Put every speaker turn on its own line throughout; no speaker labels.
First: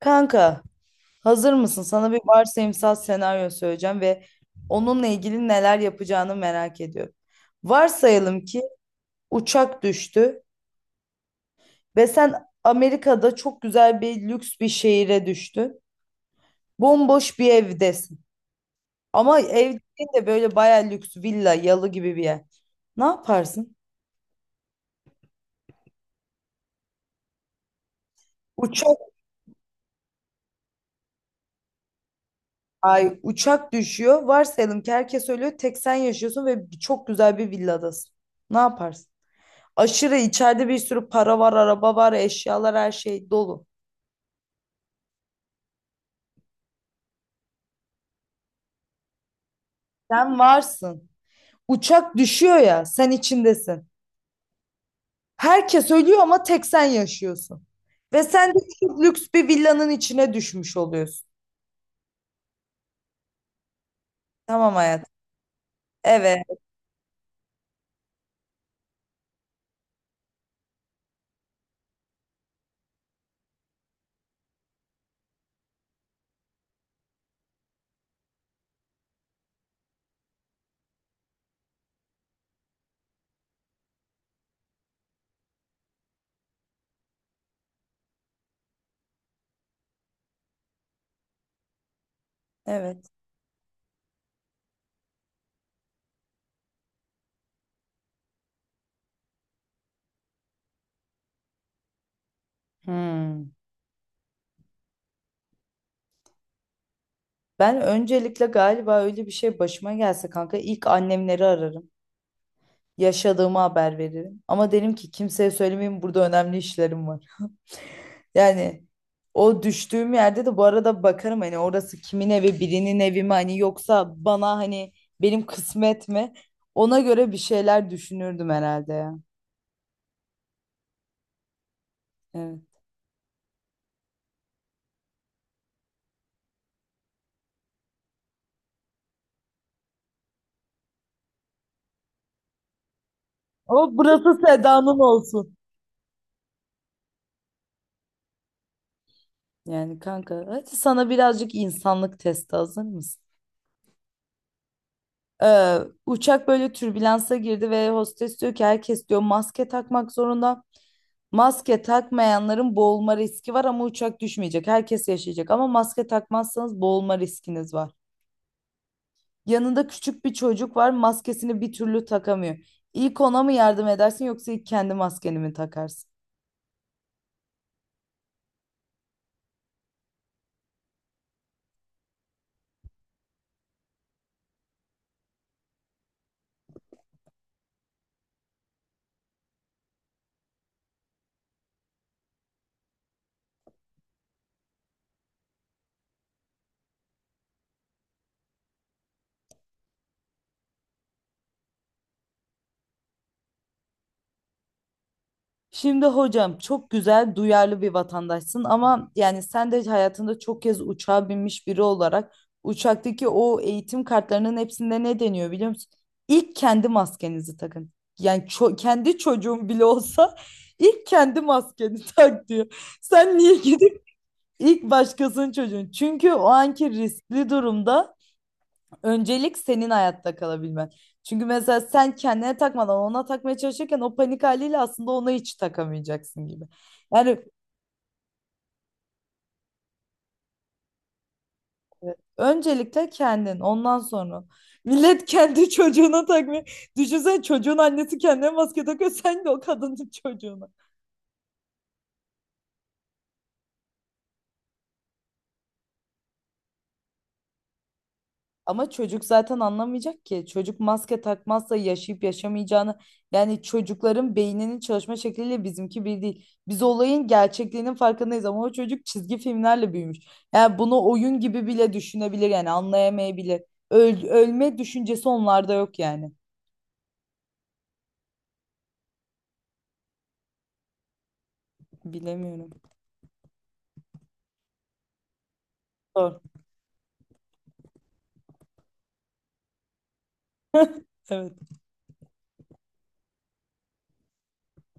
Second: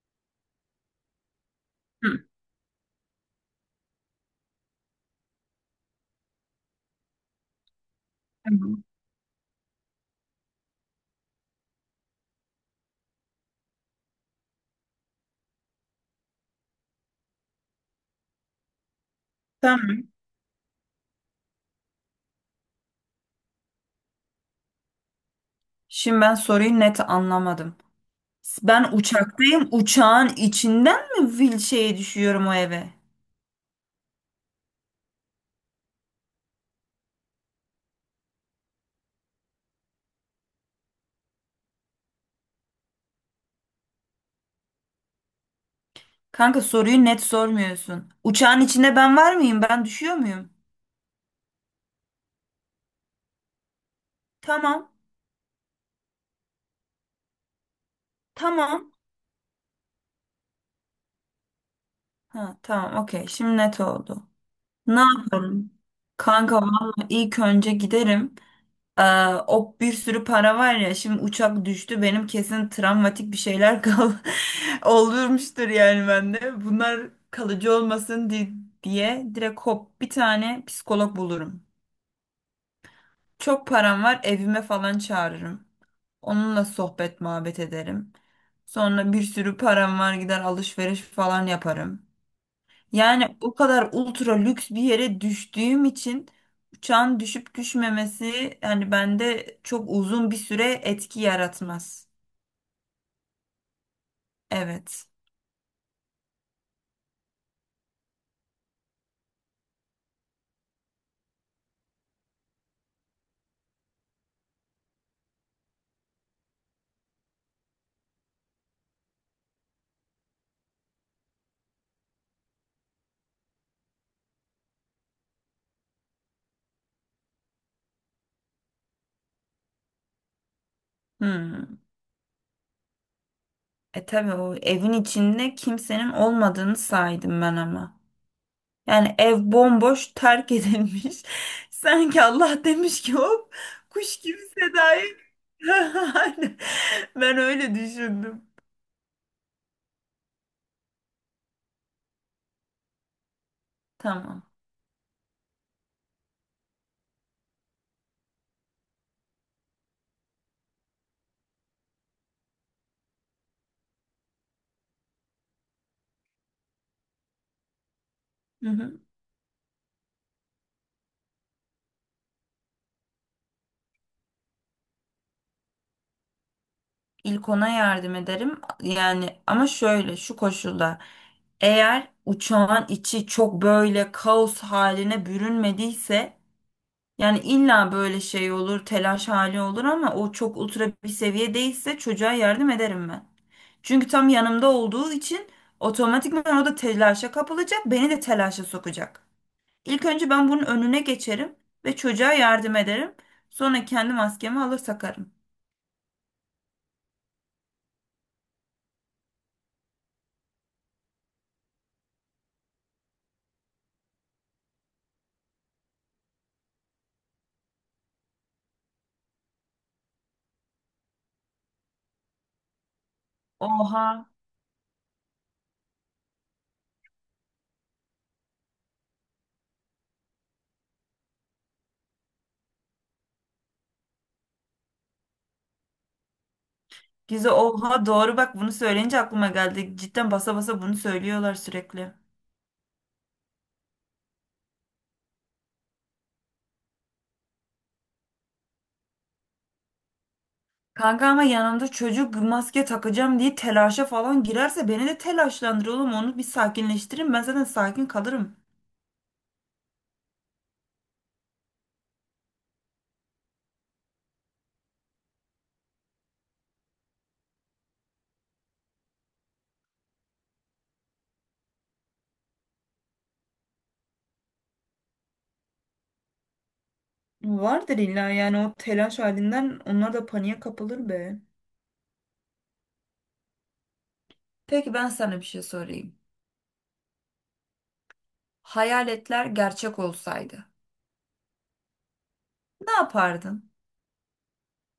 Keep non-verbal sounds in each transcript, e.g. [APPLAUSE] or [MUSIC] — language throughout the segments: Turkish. Kanka, hazır mısın? Sana bir
Hı,
varsayımsal senaryo söyleyeceğim ve onunla ilgili neler yapacağını merak ediyorum. Varsayalım ki
tamam.
uçak düştü ve sen Amerika'da çok güzel bir lüks bir şehire düştün. Bomboş bir evdesin. Ama ev
Tamam.
değil de böyle bayağı lüks villa, yalı gibi bir yer. Ne yaparsın?
Şimdi ben soruyu net anlamadım. Ben
Uçak,
uçaktayım. Uçağın içinden mi fil şeye düşüyorum o eve?
ay uçak düşüyor. Varsayalım ki herkes ölüyor. Tek sen yaşıyorsun ve çok güzel bir villadasın. Ne yaparsın? Aşırı içeride bir sürü para var, araba var, eşyalar her şey dolu.
Kanka soruyu net sormuyorsun. Uçağın içinde ben var mıyım? Ben düşüyor
Sen
muyum?
varsın. Uçak düşüyor ya, sen içindesin.
Tamam.
Herkes ölüyor ama tek sen yaşıyorsun. Ve sen de
Tamam.
çok lüks bir villanın içine düşmüş oluyorsun.
Ha, tamam. Okey. Şimdi net oldu.
Tamam
Ne
hayat.
yaparım?
Evet,
Kanka vallahi ilk önce giderim. Aa, o bir sürü para var ya, şimdi uçak düştü, benim kesin travmatik bir şeyler [LAUGHS] olurmuştur yani bende. Bunlar kalıcı olmasın diye direkt hop bir tane psikolog bulurum. Çok param var, evime falan çağırırım. Onunla sohbet muhabbet ederim. Sonra bir sürü param var, gider alışveriş falan yaparım.
evet.
Yani o kadar ultra lüks bir yere düştüğüm için uçağın düşüp düşmemesi yani bende çok uzun bir süre etki yaratmaz.
Hmm.
Evet.
Ben öncelikle galiba öyle bir şey başıma gelse kanka ilk annemleri ararım. Yaşadığımı haber veririm. Ama derim ki kimseye söylemeyeyim, burada önemli işlerim var. Yani o düştüğüm yerde de bu arada bakarım hani orası kimin evi, birinin evi mi hani, yoksa bana hani benim kısmet mi, ona göre bir şeyler düşünürdüm herhalde ya.
Hmm.
Evet.
E tabii o evin içinde kimsenin olmadığını saydım ben ama. Yani ev bomboş, terk edilmiş. [LAUGHS] Sanki Allah demiş ki hop
Ama
kuş gibi
burası Seda'nın
Seda'yı.
olsun.
[LAUGHS] Ben öyle düşündüm.
Yani kanka hadi sana birazcık insanlık testi, hazır mısın?
Tamam.
Ee, Uçak böyle türbülansa girdi ve hostes diyor ki herkes diyor maske takmak zorunda. Maske takmayanların boğulma riski var ama uçak düşmeyecek. Herkes yaşayacak ama maske takmazsanız boğulma riskiniz var.
Hı hı.
Yanında küçük bir çocuk var, maskesini bir türlü takamıyor. İlk ona mı yardım edersin yoksa ilk kendi maskeni mi takarsın?
İlk ona yardım ederim. Yani ama şöyle, şu koşulda, eğer uçağın içi çok böyle kaos haline bürünmediyse, yani illa böyle şey olur, telaş hali olur ama o çok ultra bir seviye değilse çocuğa yardım ederim ben. Çünkü tam yanımda olduğu için otomatikman o da telaşa kapılacak, beni de telaşa sokacak. İlk önce ben bunun önüne geçerim ve çocuğa yardım ederim. Sonra kendi maskemi alır takarım.
Şimdi hocam çok güzel, duyarlı bir vatandaşsın ama yani sen de hayatında çok kez uçağa binmiş biri olarak uçaktaki o eğitim kartlarının hepsinde ne deniyor biliyor musun? İlk kendi maskenizi takın. Yani kendi çocuğun bile olsa ilk kendi maskeni [LAUGHS] tak diyor. Sen niye gidip
Oha.
ilk başkasının çocuğun? Çünkü o anki riskli durumda öncelik senin hayatta kalabilmen. Çünkü mesela sen kendine takmadan ona takmaya çalışırken o panik haliyle aslında ona hiç takamayacaksın gibi. Yani
Gizli oha, doğru, bak bunu söyleyince aklıma geldi. Cidden basa basa bunu söylüyorlar sürekli.
öncelikle kendin, ondan sonra. Millet kendi [LAUGHS] çocuğuna takmıyor. Düşünsene çocuğun annesi kendine maske takıyor, sen de o kadının [LAUGHS] çocuğuna.
Kanka ama yanımda çocuk maske takacağım diye telaşa falan girerse beni de telaşlandır oğlum. Onu bir sakinleştirin. Ben zaten sakin kalırım.
Ama çocuk zaten anlamayacak ki. Çocuk maske takmazsa yaşayıp yaşamayacağını, yani çocukların beyninin çalışma şekliyle bizimki bir değil. Biz olayın gerçekliğinin farkındayız ama o çocuk çizgi filmlerle büyümüş. Yani bunu oyun gibi bile düşünebilir, yani anlayamayabilir. Ölme düşüncesi onlarda yok yani.
Vardır illa, yani o telaş halinden onlar da paniğe kapılır be.
Bilemiyorum.
Peki ben sana bir şey sorayım.
Doğru.
Hayaletler gerçek olsaydı
Evet.
ne yapardın?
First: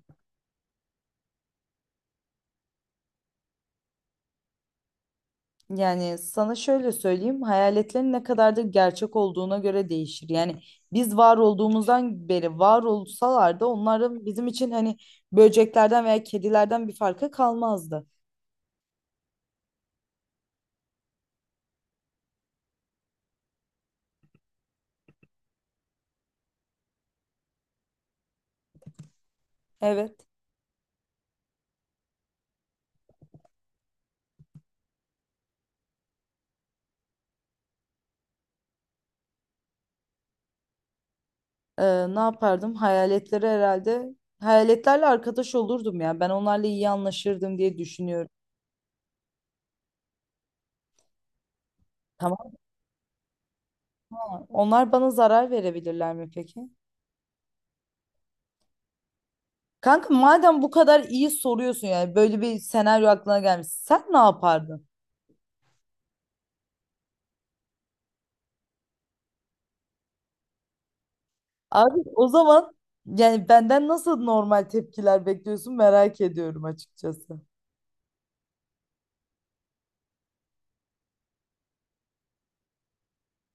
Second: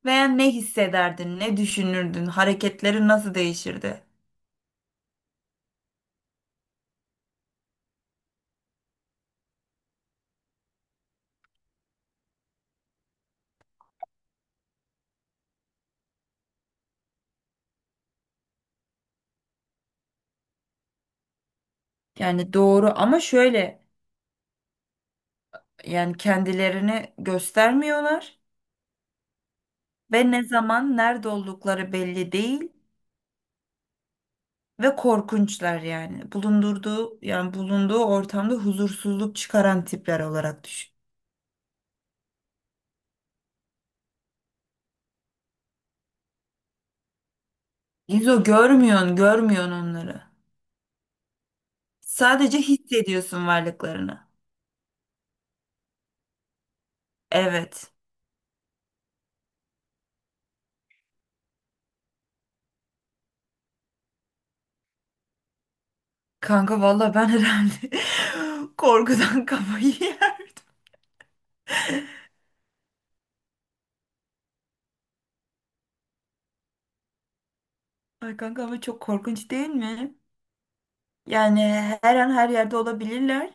Veya ne hissederdin, ne düşünürdün, hareketlerin nasıl değişirdi?
Yani sana şöyle söyleyeyim, hayaletlerin ne kadar da gerçek olduğuna göre değişir. Yani biz var olduğumuzdan beri var olsalar da onların bizim için hani böceklerden veya kedilerden bir farkı kalmazdı.
Yani doğru ama şöyle, yani kendilerini göstermiyorlar
Evet.
ve ne zaman nerede oldukları belli değil ve korkunçlar yani. Bulundurduğu yani bulunduğu ortamda huzursuzluk çıkaran tipler olarak düşün.
Ne yapardım? Hayaletlere herhalde Hayaletlerle arkadaş olurdum ya. Ben onlarla iyi anlaşırdım diye düşünüyorum.
İzo, görmüyorsun, görmüyorsun onları.
Tamam
Sadece hissediyorsun varlıklarını.
ama onlar bana zarar verebilirler mi peki?
Evet.
Kanka madem bu kadar iyi soruyorsun, yani böyle bir senaryo aklına gelmiş. Sen ne yapardın?
Kanka valla ben herhalde [LAUGHS] korkudan kafayı yerdim.
Abi o zaman yani benden nasıl normal tepkiler bekliyorsun merak ediyorum açıkçası.
Ay kanka ama çok korkunç değil mi? Yani her an her yerde olabilirler.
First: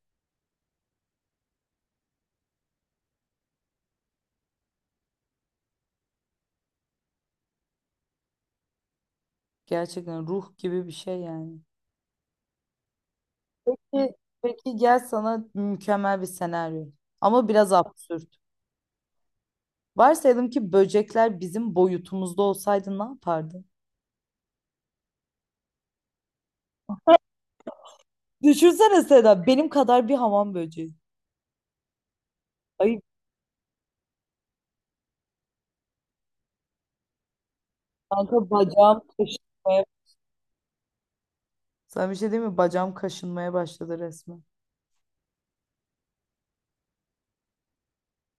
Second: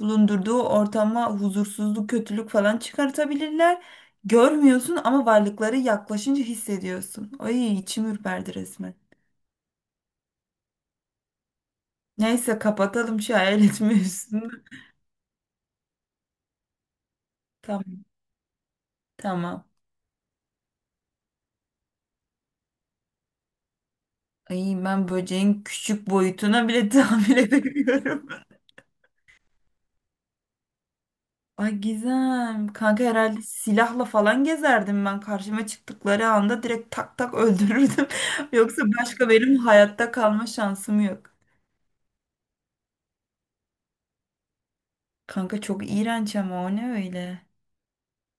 Bulundurduğu ortama huzursuzluk, kötülük falan çıkartabilirler. Görmüyorsun ama varlıkları yaklaşınca hissediyorsun. Ay içim ürperdi resmen.
Gerçekten ruh gibi bir şey yani.
Neyse, kapatalım şu hayalet
Peki,
mevzusunu.
peki gel sana mükemmel bir senaryo. Ama biraz
Tamam.
absürt.
Tamam.
Varsayalım ki böcekler bizim boyutumuzda olsaydı ne yapardın?
Ay, ben böceğin küçük boyutuna bile tahammül edemiyorum.
Düşünsene Seda benim kadar bir hamam böceği.
[LAUGHS] Ay Gizem.
Ay
Kanka herhalde silahla falan gezerdim ben. Karşıma çıktıkları anda direkt tak tak öldürürdüm.
kanka
[LAUGHS] Yoksa
bacağım
başka benim
kaşınmaya.
hayatta kalma şansım yok.
Sana bir şey diyeyim mi? Bacağım kaşınmaya başladı resmen.
Kanka çok iğrenç, ama o ne öyle?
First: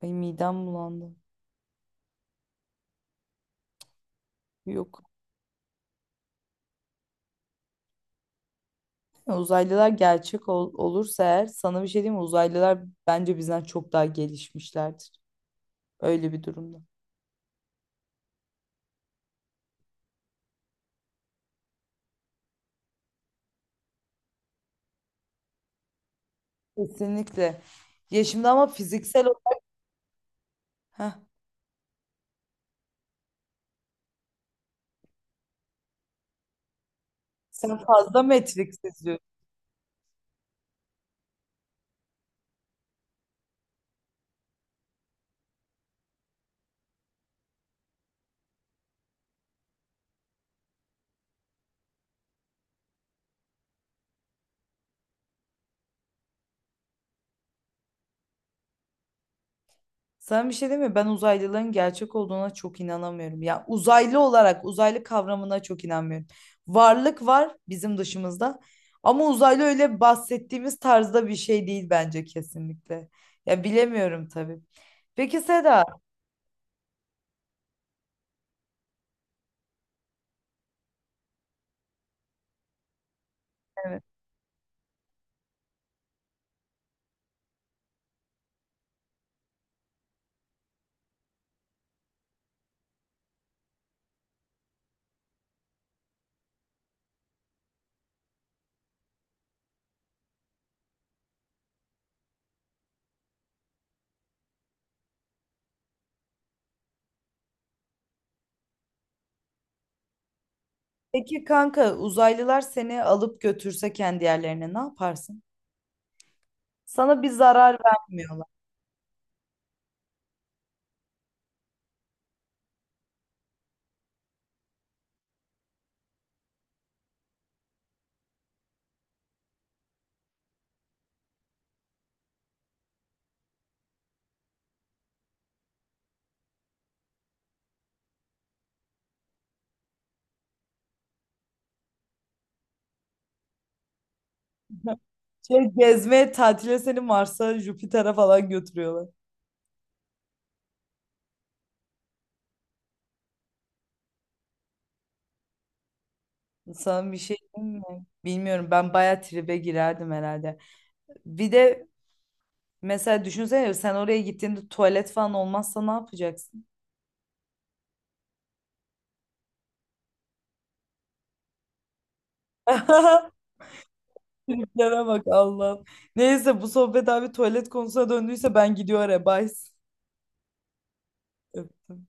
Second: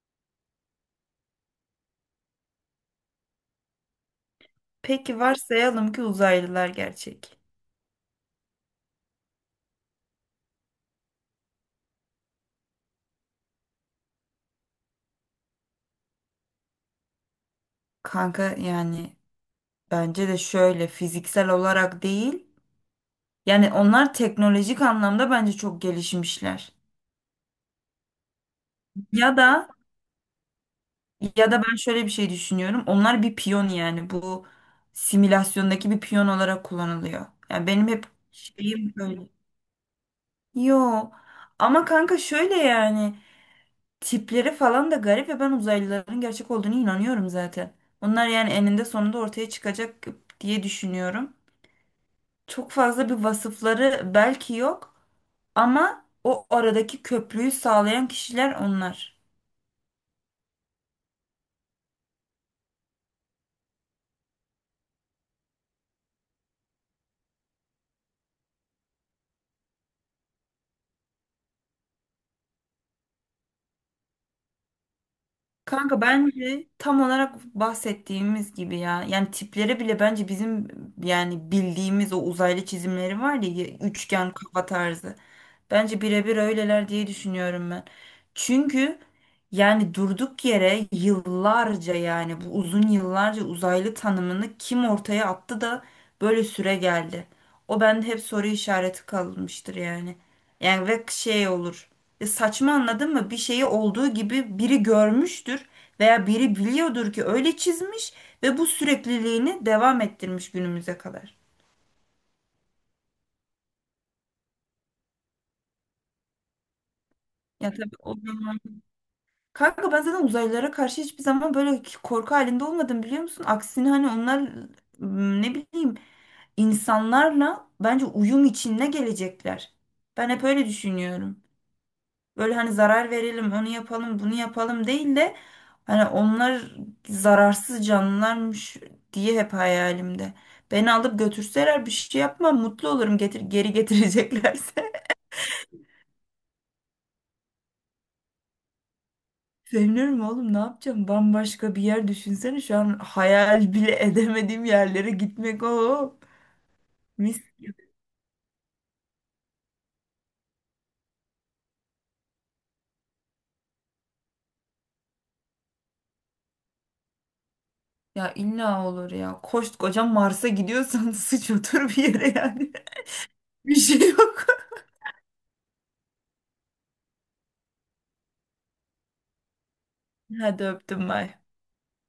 Ay midem bulandı. Yok.
Peki varsayalım ki uzaylılar gerçek.
Ya uzaylılar gerçek olursa eğer sana bir şey diyeyim mi? Uzaylılar bence bizden çok daha gelişmişlerdir. Öyle bir durumda.
Kanka yani bence de şöyle, fiziksel olarak değil. Yani onlar teknolojik anlamda bence çok gelişmişler.
Kesinlikle. Ya şimdi ama fiziksel
Ya
olarak
da
heh,
ya da ben şöyle bir şey düşünüyorum. Onlar bir piyon, yani bu simülasyondaki bir piyon olarak kullanılıyor. Yani
sen
benim hep
fazla Matrix
şeyim
izliyorsun.
böyle. Yo, ama kanka şöyle yani. Tipleri falan da garip ve ben uzaylıların gerçek olduğunu inanıyorum zaten. Onlar yani eninde sonunda ortaya çıkacak diye düşünüyorum. Çok fazla bir vasıfları belki yok ama o aradaki köprüyü sağlayan kişiler onlar.
Sana bir şey diyeyim mi? Ben uzaylıların gerçek olduğuna çok inanamıyorum. Ya uzaylı olarak uzaylı kavramına çok inanmıyorum. Varlık var bizim dışımızda. Ama uzaylı öyle bahsettiğimiz tarzda bir şey değil bence kesinlikle. Ya bilemiyorum tabii. Peki Seda,
Kanka bence tam olarak bahsettiğimiz gibi ya. Yani tipleri bile bence bizim, yani bildiğimiz o uzaylı çizimleri var ya, üçgen kafa tarzı. Bence birebir öyleler diye düşünüyorum ben. Çünkü yani durduk yere yıllarca, yani bu uzun yıllarca uzaylı tanımını kim ortaya attı da böyle süre geldi. O bende hep soru işareti kalmıştır yani. Yani ve şey olur. E saçma, anladın mı? Bir şeyi olduğu gibi biri görmüştür veya biri biliyordur ki öyle çizmiş ve bu sürekliliğini devam ettirmiş günümüze kadar.
peki kanka uzaylılar seni alıp götürse kendi yerlerine ne yaparsın? Sana bir
Ya
zarar
tabii o
vermiyorlar.
zaman. Kanka ben zaten uzaylılara karşı hiçbir zaman böyle korku halinde olmadım, biliyor musun? Aksine hani onlar, ne bileyim, insanlarla bence uyum içinde gelecekler. Ben hep öyle düşünüyorum. Böyle hani zarar verelim, onu yapalım, bunu yapalım değil de hani onlar zararsız canlılarmış diye hep hayalimde. Beni alıp götürseler bir şey yapmam, mutlu olurum, getir, geri [LAUGHS] getireceklerse.
[LAUGHS] Şey, gezmeye, tatile seni Mars'a, Jüpiter'e falan götürüyorlar.
Sevinirim oğlum, ne yapacağım? Bambaşka bir yer, düşünsene şu an hayal bile [LAUGHS] edemediğim yerlere gitmek o.
Sana bir şey
Mis.
diyeyim mi? Bilmiyorum, ben bayağı tribe girerdim herhalde. Bir de mesela düşünsene sen oraya gittiğinde tuvalet falan olmazsa ne yapacaksın?
Ya illa olur ya. Koskoca Mars'a gidiyorsan [LAUGHS] sıç otur bir yere yani.
[LAUGHS]
[LAUGHS] Bir şey yok.
Triplere bak Allah'ım. Neyse bu sohbet abi tuvalet konusuna döndüyse ben gidiyorum arabaya. Bye.
[LAUGHS] Hadi öptüm, bay.
Öptüm.